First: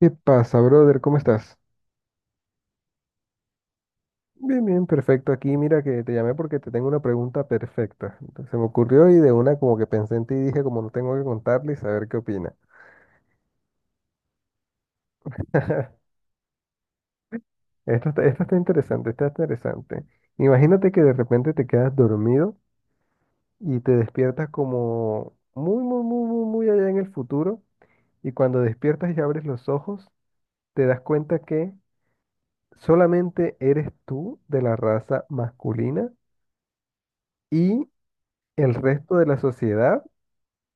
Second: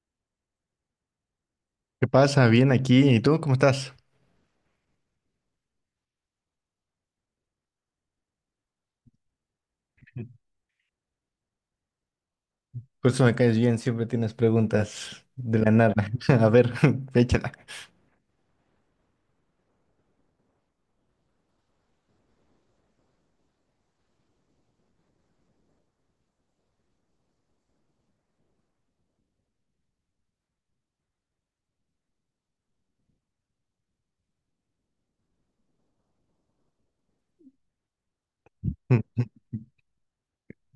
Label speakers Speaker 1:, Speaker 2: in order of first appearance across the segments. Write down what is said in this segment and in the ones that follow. Speaker 1: ¿Qué pasa, brother? ¿Cómo estás?
Speaker 2: ¿Qué pasa? Bien aquí. ¿Y tú cómo estás?
Speaker 1: Bien, bien, perfecto. Aquí mira que te llamé porque te tengo una pregunta perfecta. Entonces, se me ocurrió y de una como que pensé en ti y dije como no tengo que contarle y saber qué opina.
Speaker 2: Por eso me caes bien, siempre tienes preguntas de la nada. A ver, échala.
Speaker 1: Esto está interesante, está interesante. Imagínate que de repente te quedas dormido y te despiertas como muy, muy, muy, muy, muy allá en el futuro y cuando despiertas y abres los ojos, te das cuenta que solamente eres tú de la raza masculina y el resto de la sociedad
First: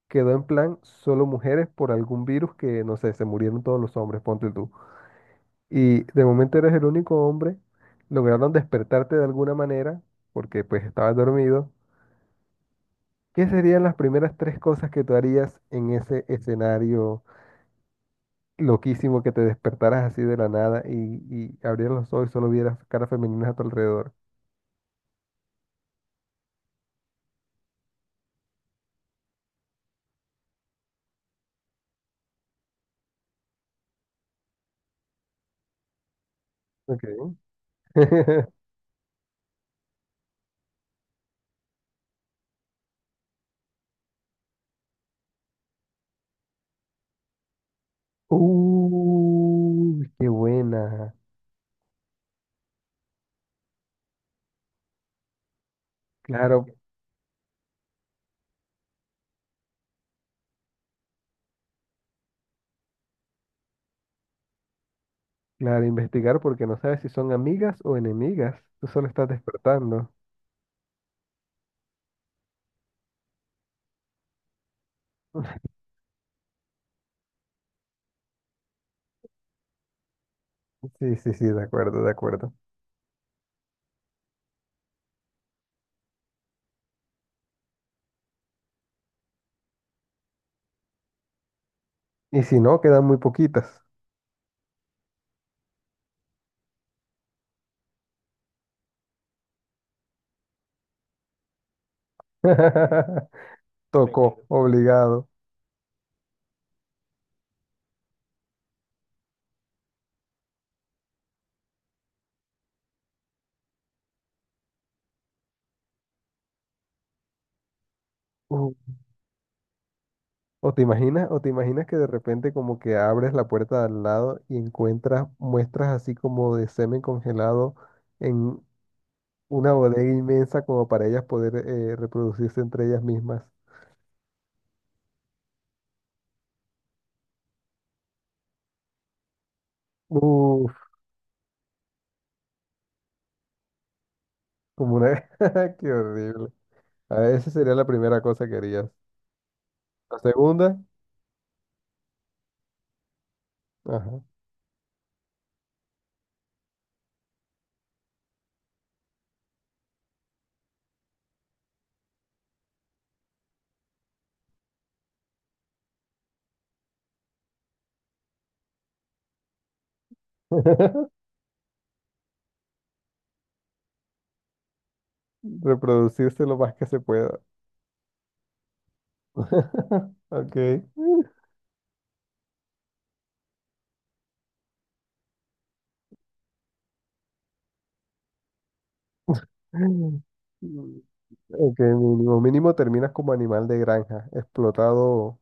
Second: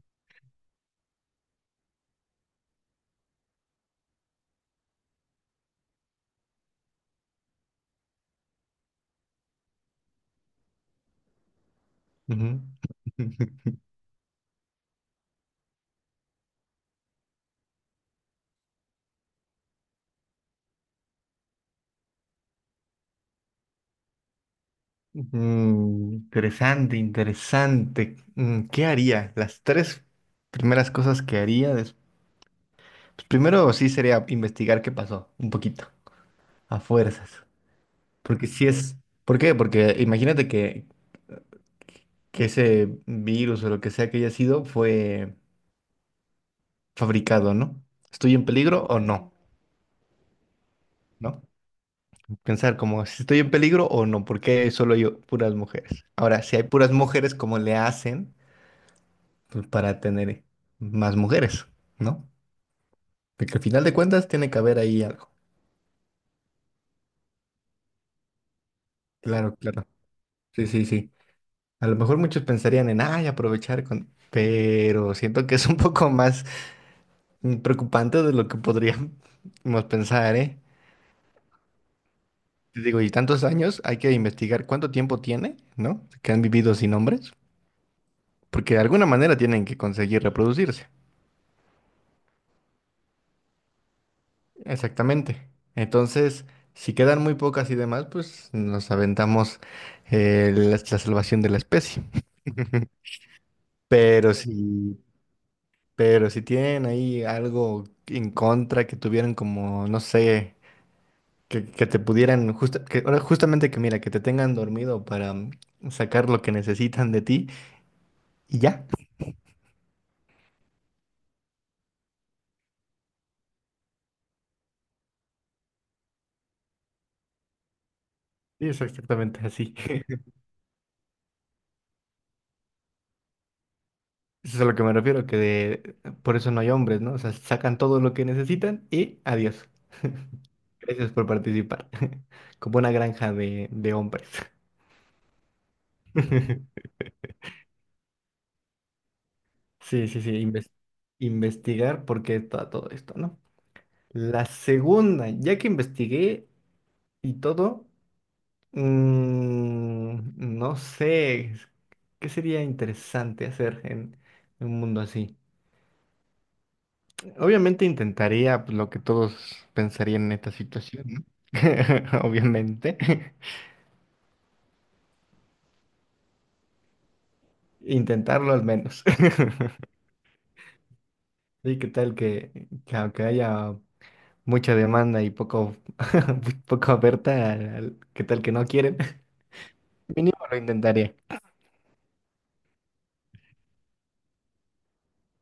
Speaker 1: quedó en plan solo mujeres por algún virus que, no sé, se murieron todos los hombres, ponte tú. Y de momento eres el único hombre, lograron despertarte de alguna manera, porque pues estabas dormido.
Speaker 2: Ujú.
Speaker 1: ¿Qué serían las primeras tres cosas que tú harías en ese escenario loquísimo que te despertaras así de la nada y abrieras los ojos y solo vieras caras femeninas a tu alrededor?
Speaker 2: Interesante, interesante. ¿Qué haría? Las tres primeras cosas que haría. Pues primero sí sería investigar qué pasó, un poquito, a
Speaker 1: Ok.
Speaker 2: fuerzas. Porque si es... ¿Por qué? Porque imagínate que ese virus o lo que sea que haya sido fue fabricado, ¿no? ¿Estoy en peligro o no?
Speaker 1: Qué buena.
Speaker 2: ¿No? Pensar como si estoy en peligro o no, porque solo yo, puras mujeres. Ahora, si hay
Speaker 1: Claro,
Speaker 2: puras mujeres, ¿cómo le hacen pues, para tener más mujeres? ¿No? Porque al final de cuentas tiene que haber ahí algo.
Speaker 1: Claro, investigar porque no sabes si son amigas o enemigas. Tú solo estás
Speaker 2: Claro, claro.
Speaker 1: despertando.
Speaker 2: Sí, sí, sí. A lo mejor muchos pensarían en, ay, aprovechar con... Pero siento que es un poco más preocupante de lo que podríamos pensar, ¿eh?
Speaker 1: Sí, sí, sí, de acuerdo, de acuerdo.
Speaker 2: Te digo, y tantos años, hay que investigar cuánto tiempo tiene, ¿no? Que han vivido sin hombres, porque de alguna manera tienen que conseguir reproducirse.
Speaker 1: Y si no, quedan muy poquitas.
Speaker 2: Exactamente. Entonces, si quedan muy pocas y demás, pues nos aventamos la salvación de la especie. Pero
Speaker 1: Tocó,
Speaker 2: si,
Speaker 1: obligado.
Speaker 2: pero si tienen ahí algo en contra que tuvieran como, no sé, que te pudieran, ahora justamente que mira, que te tengan dormido para sacar lo que necesitan de ti y
Speaker 1: Uh,
Speaker 2: ya.
Speaker 1: O te imaginas, o te imaginas que de repente como que abres la puerta de al lado y encuentras muestras así como de semen congelado en
Speaker 2: Sí, es exactamente
Speaker 1: una
Speaker 2: así.
Speaker 1: bodega inmensa como para ellas poder reproducirse entre ellas mismas.
Speaker 2: Eso es a lo que me refiero, que por eso no hay hombres, ¿no? O sea, sacan todo lo que necesitan y adiós.
Speaker 1: Uf,
Speaker 2: Gracias por participar. Como una granja de hombres.
Speaker 1: como una... Qué horrible. A esa sería la primera cosa que harías.
Speaker 2: Sí,
Speaker 1: La
Speaker 2: sí, sí,
Speaker 1: segunda,
Speaker 2: investigar por qué está todo esto, ¿no?
Speaker 1: ajá.
Speaker 2: La segunda, ya que investigué y todo, no sé, ¿qué sería interesante hacer en un mundo así? Obviamente intentaría pues, lo que todos pensarían en esta situación, ¿no? Obviamente.
Speaker 1: Reproducirse lo más que se pueda.
Speaker 2: Intentarlo al menos.
Speaker 1: Ok.
Speaker 2: Sí, qué tal que aunque haya mucha demanda y poco, poco oferta, qué tal que no quieren. Mínimo lo intentaría.
Speaker 1: Ok, mínimo. Mínimo terminas como animal de granja, explotado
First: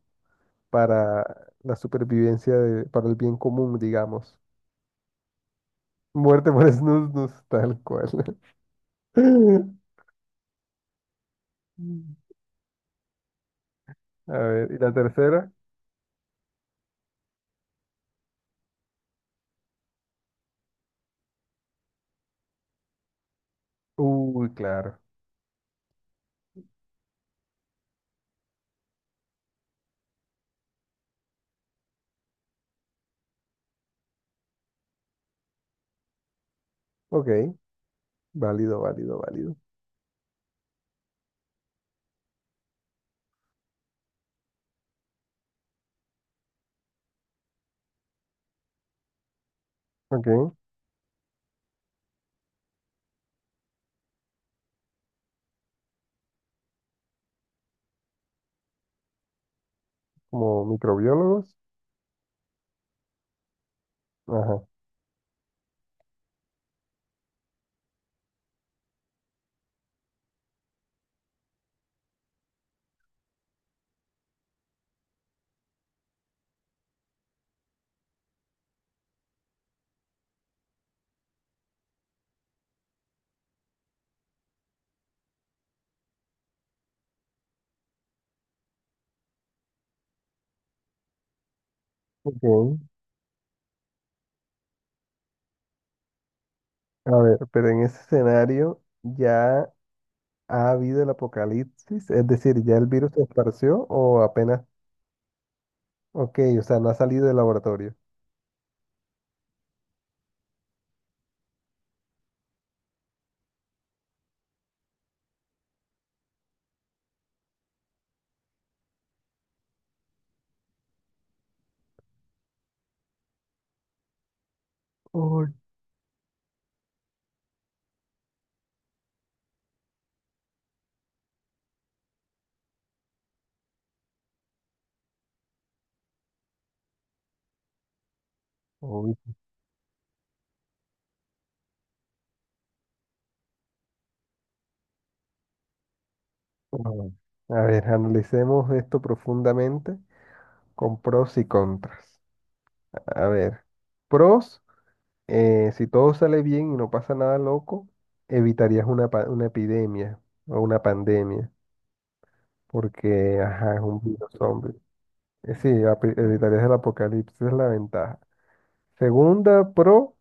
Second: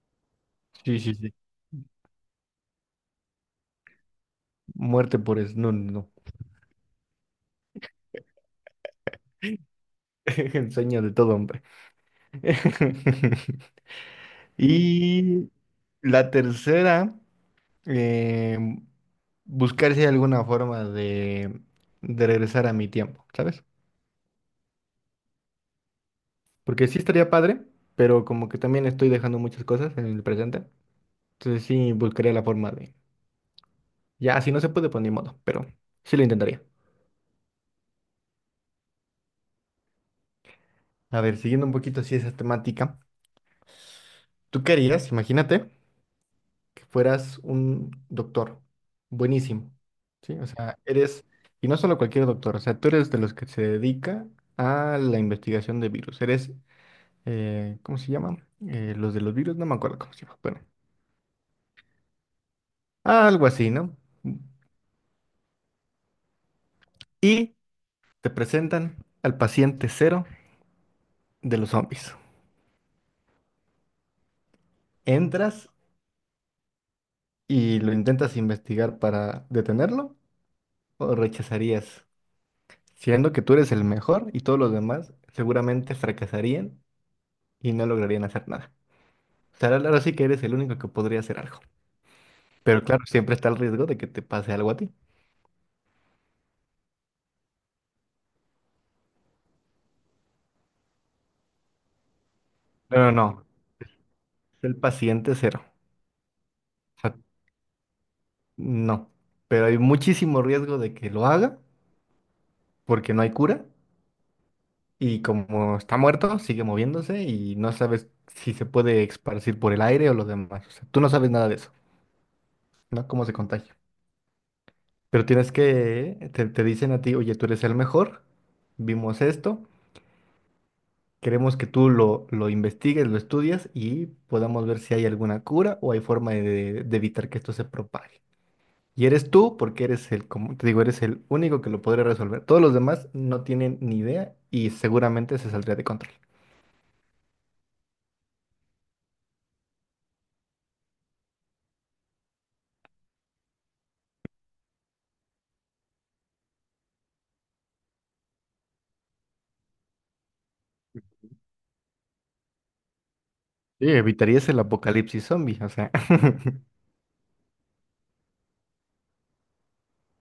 Speaker 2: Sí, sí,
Speaker 1: para
Speaker 2: sí.
Speaker 1: la supervivencia, de- para el bien común, digamos.
Speaker 2: Muerte por snus, no.
Speaker 1: Muerte por snus, tal cual.
Speaker 2: El sueño de todo hombre.
Speaker 1: A ver, ¿y la tercera?
Speaker 2: Y la tercera. eh, buscar si hay alguna forma de regresar a mi tiempo, ¿sabes?
Speaker 1: Uy, claro.
Speaker 2: Porque sí estaría padre, pero como que también estoy dejando muchas cosas en el presente. Entonces sí buscaría la forma de... Ya, si no se puede, pues ni modo, pero sí lo intentaría.
Speaker 1: Ok, válido, válido, válido.
Speaker 2: A ver, siguiendo un poquito así esa temática, ¿tú qué harías? Imagínate que fueras un doctor, buenísimo, ¿sí? O
Speaker 1: Ok,
Speaker 2: sea, eres, y no solo cualquier doctor, o sea, tú eres de los que se dedica a la investigación de virus, eres ¿cómo se llama? Los de los virus, no me acuerdo cómo se llama. Bueno,
Speaker 1: como microbiólogos.
Speaker 2: algo así, ¿no?
Speaker 1: Ajá.
Speaker 2: Y te presentan al paciente cero de los zombies. ¿Entras y lo intentas investigar para detenerlo o rechazarías? Siendo que tú eres el mejor y todos los demás seguramente fracasarían y no lograrían hacer nada. O sea, ahora sí que eres el único que podría hacer algo.
Speaker 1: Ok.
Speaker 2: Pero claro, siempre está el riesgo de que te pase algo a ti.
Speaker 1: A ver, pero en ese escenario ya ha habido el apocalipsis, es decir, ya el
Speaker 2: No, no,
Speaker 1: virus se
Speaker 2: no,
Speaker 1: esparció o apenas,
Speaker 2: es el paciente cero.
Speaker 1: ok, o sea, no ha salido del laboratorio.
Speaker 2: No, pero hay muchísimo riesgo de que lo haga porque no hay cura y como está muerto, sigue moviéndose y no sabes si se puede esparcir por el aire o lo demás. O sea, tú no sabes nada de eso, ¿no? Cómo se contagia. Pero tienes
Speaker 1: Uy.
Speaker 2: que, te dicen a ti, oye, tú eres el mejor, vimos esto, queremos que tú lo investigues, lo estudias y podamos ver si hay alguna cura o hay forma de evitar que esto se propague. Y
Speaker 1: Uy,
Speaker 2: eres tú porque eres el, como te digo, eres el único que lo podría resolver. Todos los demás no tienen ni idea y seguramente se saldría de control.
Speaker 1: uy. A ver, analicemos esto profundamente con pros y contras. A ver, pros, si todo sale bien y no pasa nada loco, evitarías una, pa- una epidemia o una pandemia, porque, ajá, es
Speaker 2: Sí,
Speaker 1: un virus
Speaker 2: evitarías el
Speaker 1: zombie.
Speaker 2: apocalipsis zombie,
Speaker 1: Sí,
Speaker 2: o sea.
Speaker 1: api- evitarías el apocalipsis, es la ventaja. Segunda pro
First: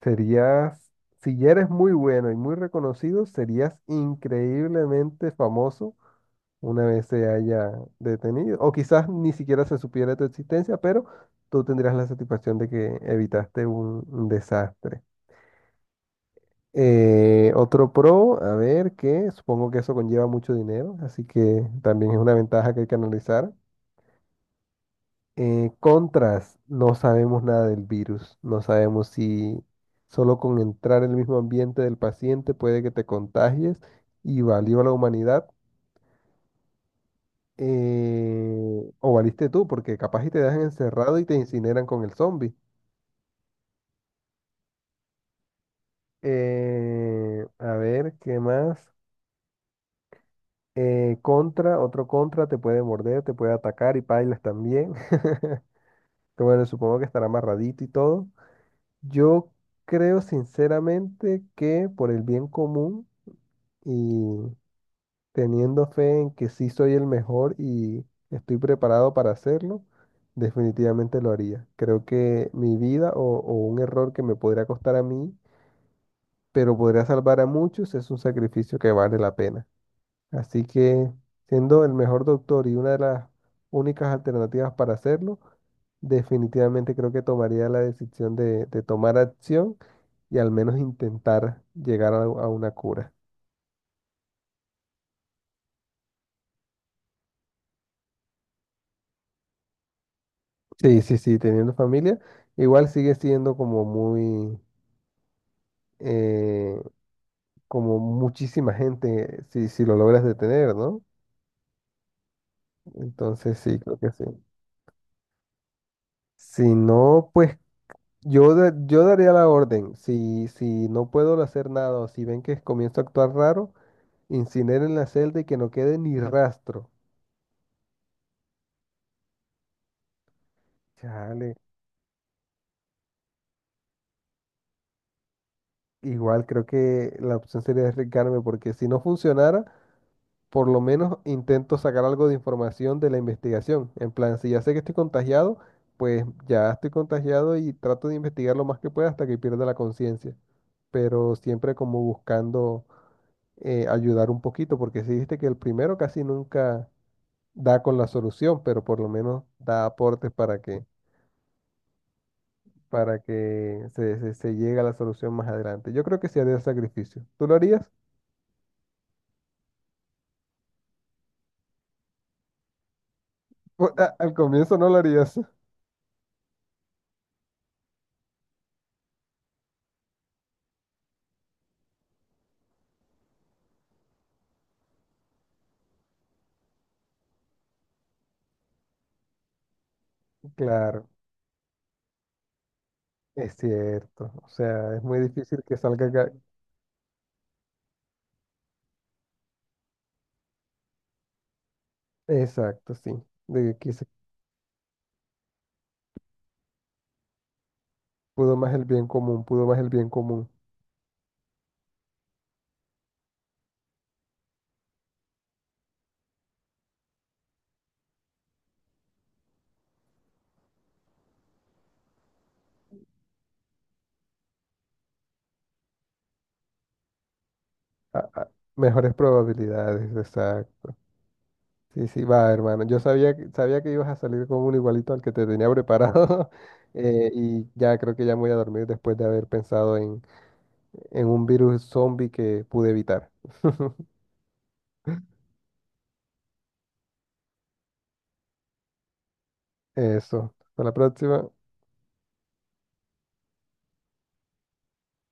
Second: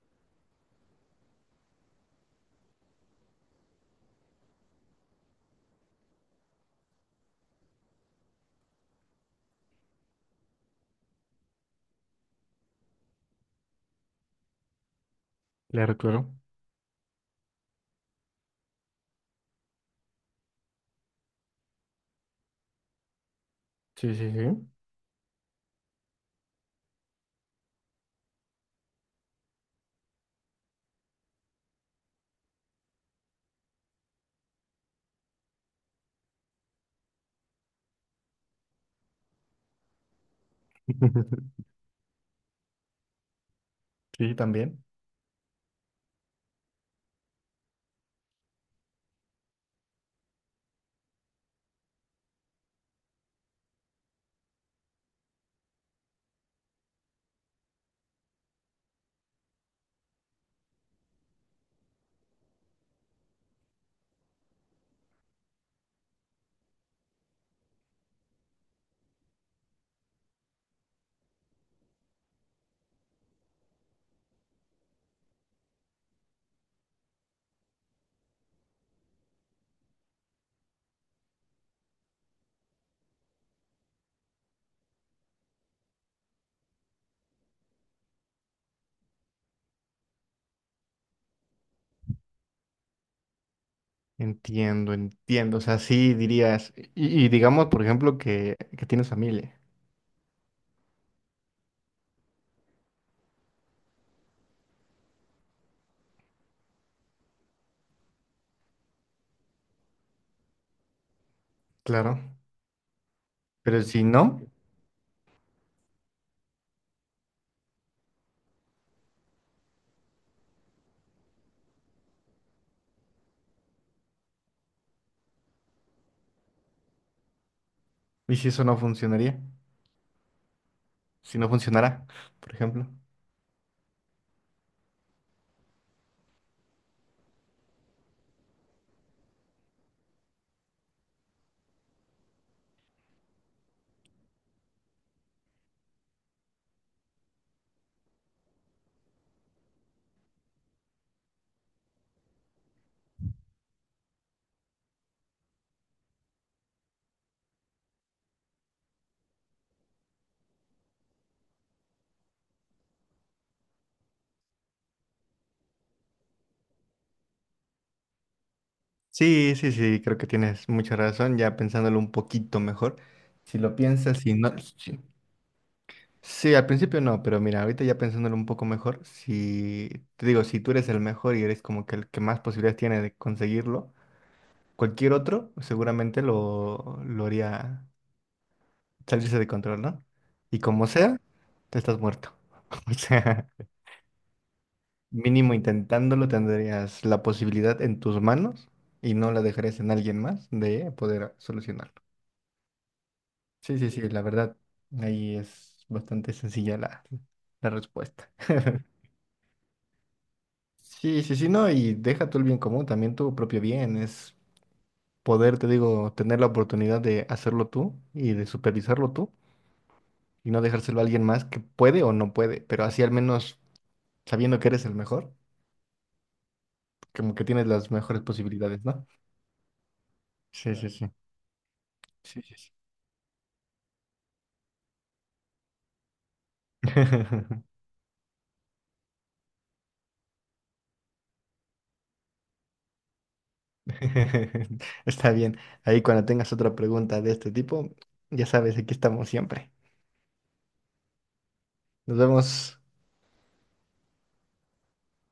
Speaker 1: serías, si ya eres muy bueno y muy reconocido, serías increíblemente famoso una vez se haya detenido. O quizás ni siquiera se supiera tu existencia, pero tú tendrías la satisfacción de que evitaste un desastre.
Speaker 2: Claro, claro.
Speaker 1: Otro pro, a ver, que supongo que eso conlleva mucho dinero, así que también es una ventaja que hay que analizar.
Speaker 2: Sí, sí, sí.
Speaker 1: Contras, no sabemos nada del virus, no sabemos si solo con entrar en el mismo ambiente del paciente puede que te contagies y valió la humanidad o valiste tú, porque capaz y te dejan encerrado y te incineran con el zombie.
Speaker 2: Sí, también.
Speaker 1: A ver, ¿qué más? Contra, otro contra, te puede morder, te puede atacar y pailas también. Que bueno, supongo que estará amarradito y todo. Yo creo sinceramente que por el bien común y teniendo fe en que sí soy el mejor y estoy preparado para hacerlo, definitivamente lo haría. Creo que mi vida o un error que me podría costar a mí, pero podría salvar a muchos, es un sacrificio que vale la pena. Así que, siendo el mejor doctor y una de las únicas alternativas para hacerlo, definitivamente creo que tomaría la decisión de tomar acción y al menos intentar llegar a una cura.
Speaker 2: Entiendo, entiendo. O sea, sí dirías, y digamos, por ejemplo, que tienes familia.
Speaker 1: Sí, sí, sí, teniendo familia, igual sigue siendo como muy, eh, como muchísima gente si, si lo logras detener, ¿no?
Speaker 2: Claro.
Speaker 1: Entonces sí,
Speaker 2: Pero
Speaker 1: creo
Speaker 2: si
Speaker 1: que sí.
Speaker 2: no,
Speaker 1: Si no, pues yo, da- yo daría la orden, si, si no puedo hacer nada o si ven que comienzo a actuar raro, incineren la celda y que no quede ni rastro.
Speaker 2: ¿y si eso no funcionaría? Si no
Speaker 1: Chale,
Speaker 2: funcionará, por ejemplo.
Speaker 1: igual creo que la opción sería arriesgarme porque si no funcionara, por lo menos intento sacar algo de información de la investigación. En plan, si ya sé que estoy contagiado, pues ya estoy contagiado y trato de investigar lo más que pueda hasta que pierda la conciencia, pero siempre como buscando ayudar un poquito, porque si viste que el primero casi nunca da con la solución, pero por lo menos da aportes para que, para que se llegue a la solución más adelante. Yo creo que sí haría el sacrificio. ¿Tú lo harías?
Speaker 2: Sí, sí, sí, creo que tienes mucha razón, ya pensándolo un poquito mejor. Si lo
Speaker 1: Pues, a-
Speaker 2: piensas,
Speaker 1: al
Speaker 2: si no,
Speaker 1: comienzo no lo
Speaker 2: sí,
Speaker 1: harías.
Speaker 2: sí, al principio no, pero mira, ahorita ya pensándolo un poco mejor, si te digo, si tú eres el mejor y eres como que el que más posibilidades tiene de conseguirlo, cualquier otro seguramente lo haría salirse de control, ¿no? Y como
Speaker 1: Claro,
Speaker 2: sea, te estás muerto. O sea,
Speaker 1: es cierto. O sea, es muy
Speaker 2: mínimo
Speaker 1: difícil que salga...
Speaker 2: intentándolo
Speaker 1: ga-
Speaker 2: tendrías la posibilidad en tus manos y no la dejarías en alguien más de poder solucionarlo.
Speaker 1: Exacto, sí. De
Speaker 2: Sí, sí,
Speaker 1: que se
Speaker 2: sí, la verdad, ahí es bastante sencilla la respuesta.
Speaker 1: pudo más el bien común, pudo más el bien común.
Speaker 2: Sí, sí, sí, no, y deja tú el bien común, también tu propio bien, es poder, te digo, tener la oportunidad de hacerlo tú y de supervisarlo tú y no dejárselo a alguien más que puede o no puede, pero así al menos sabiendo que eres el mejor, como que tienes las mejores
Speaker 1: A-
Speaker 2: posibilidades, ¿no?
Speaker 1: mejores probabilidades,
Speaker 2: Sí,
Speaker 1: exacto.
Speaker 2: sí, claro.
Speaker 1: Sí, sí,
Speaker 2: Sí. Sí,
Speaker 1: va,
Speaker 2: sí, sí.
Speaker 1: hermano. Yo sabía que ibas a salir con un igualito al que te tenía preparado. Eh, y ya creo que ya me voy a dormir después de haber pensado en un virus zombie que pude evitar.
Speaker 2: Está bien, ahí cuando tengas otra pregunta de este tipo, ya sabes, aquí estamos siempre.
Speaker 1: Eso. Hasta la próxima.
Speaker 2: Nos vemos.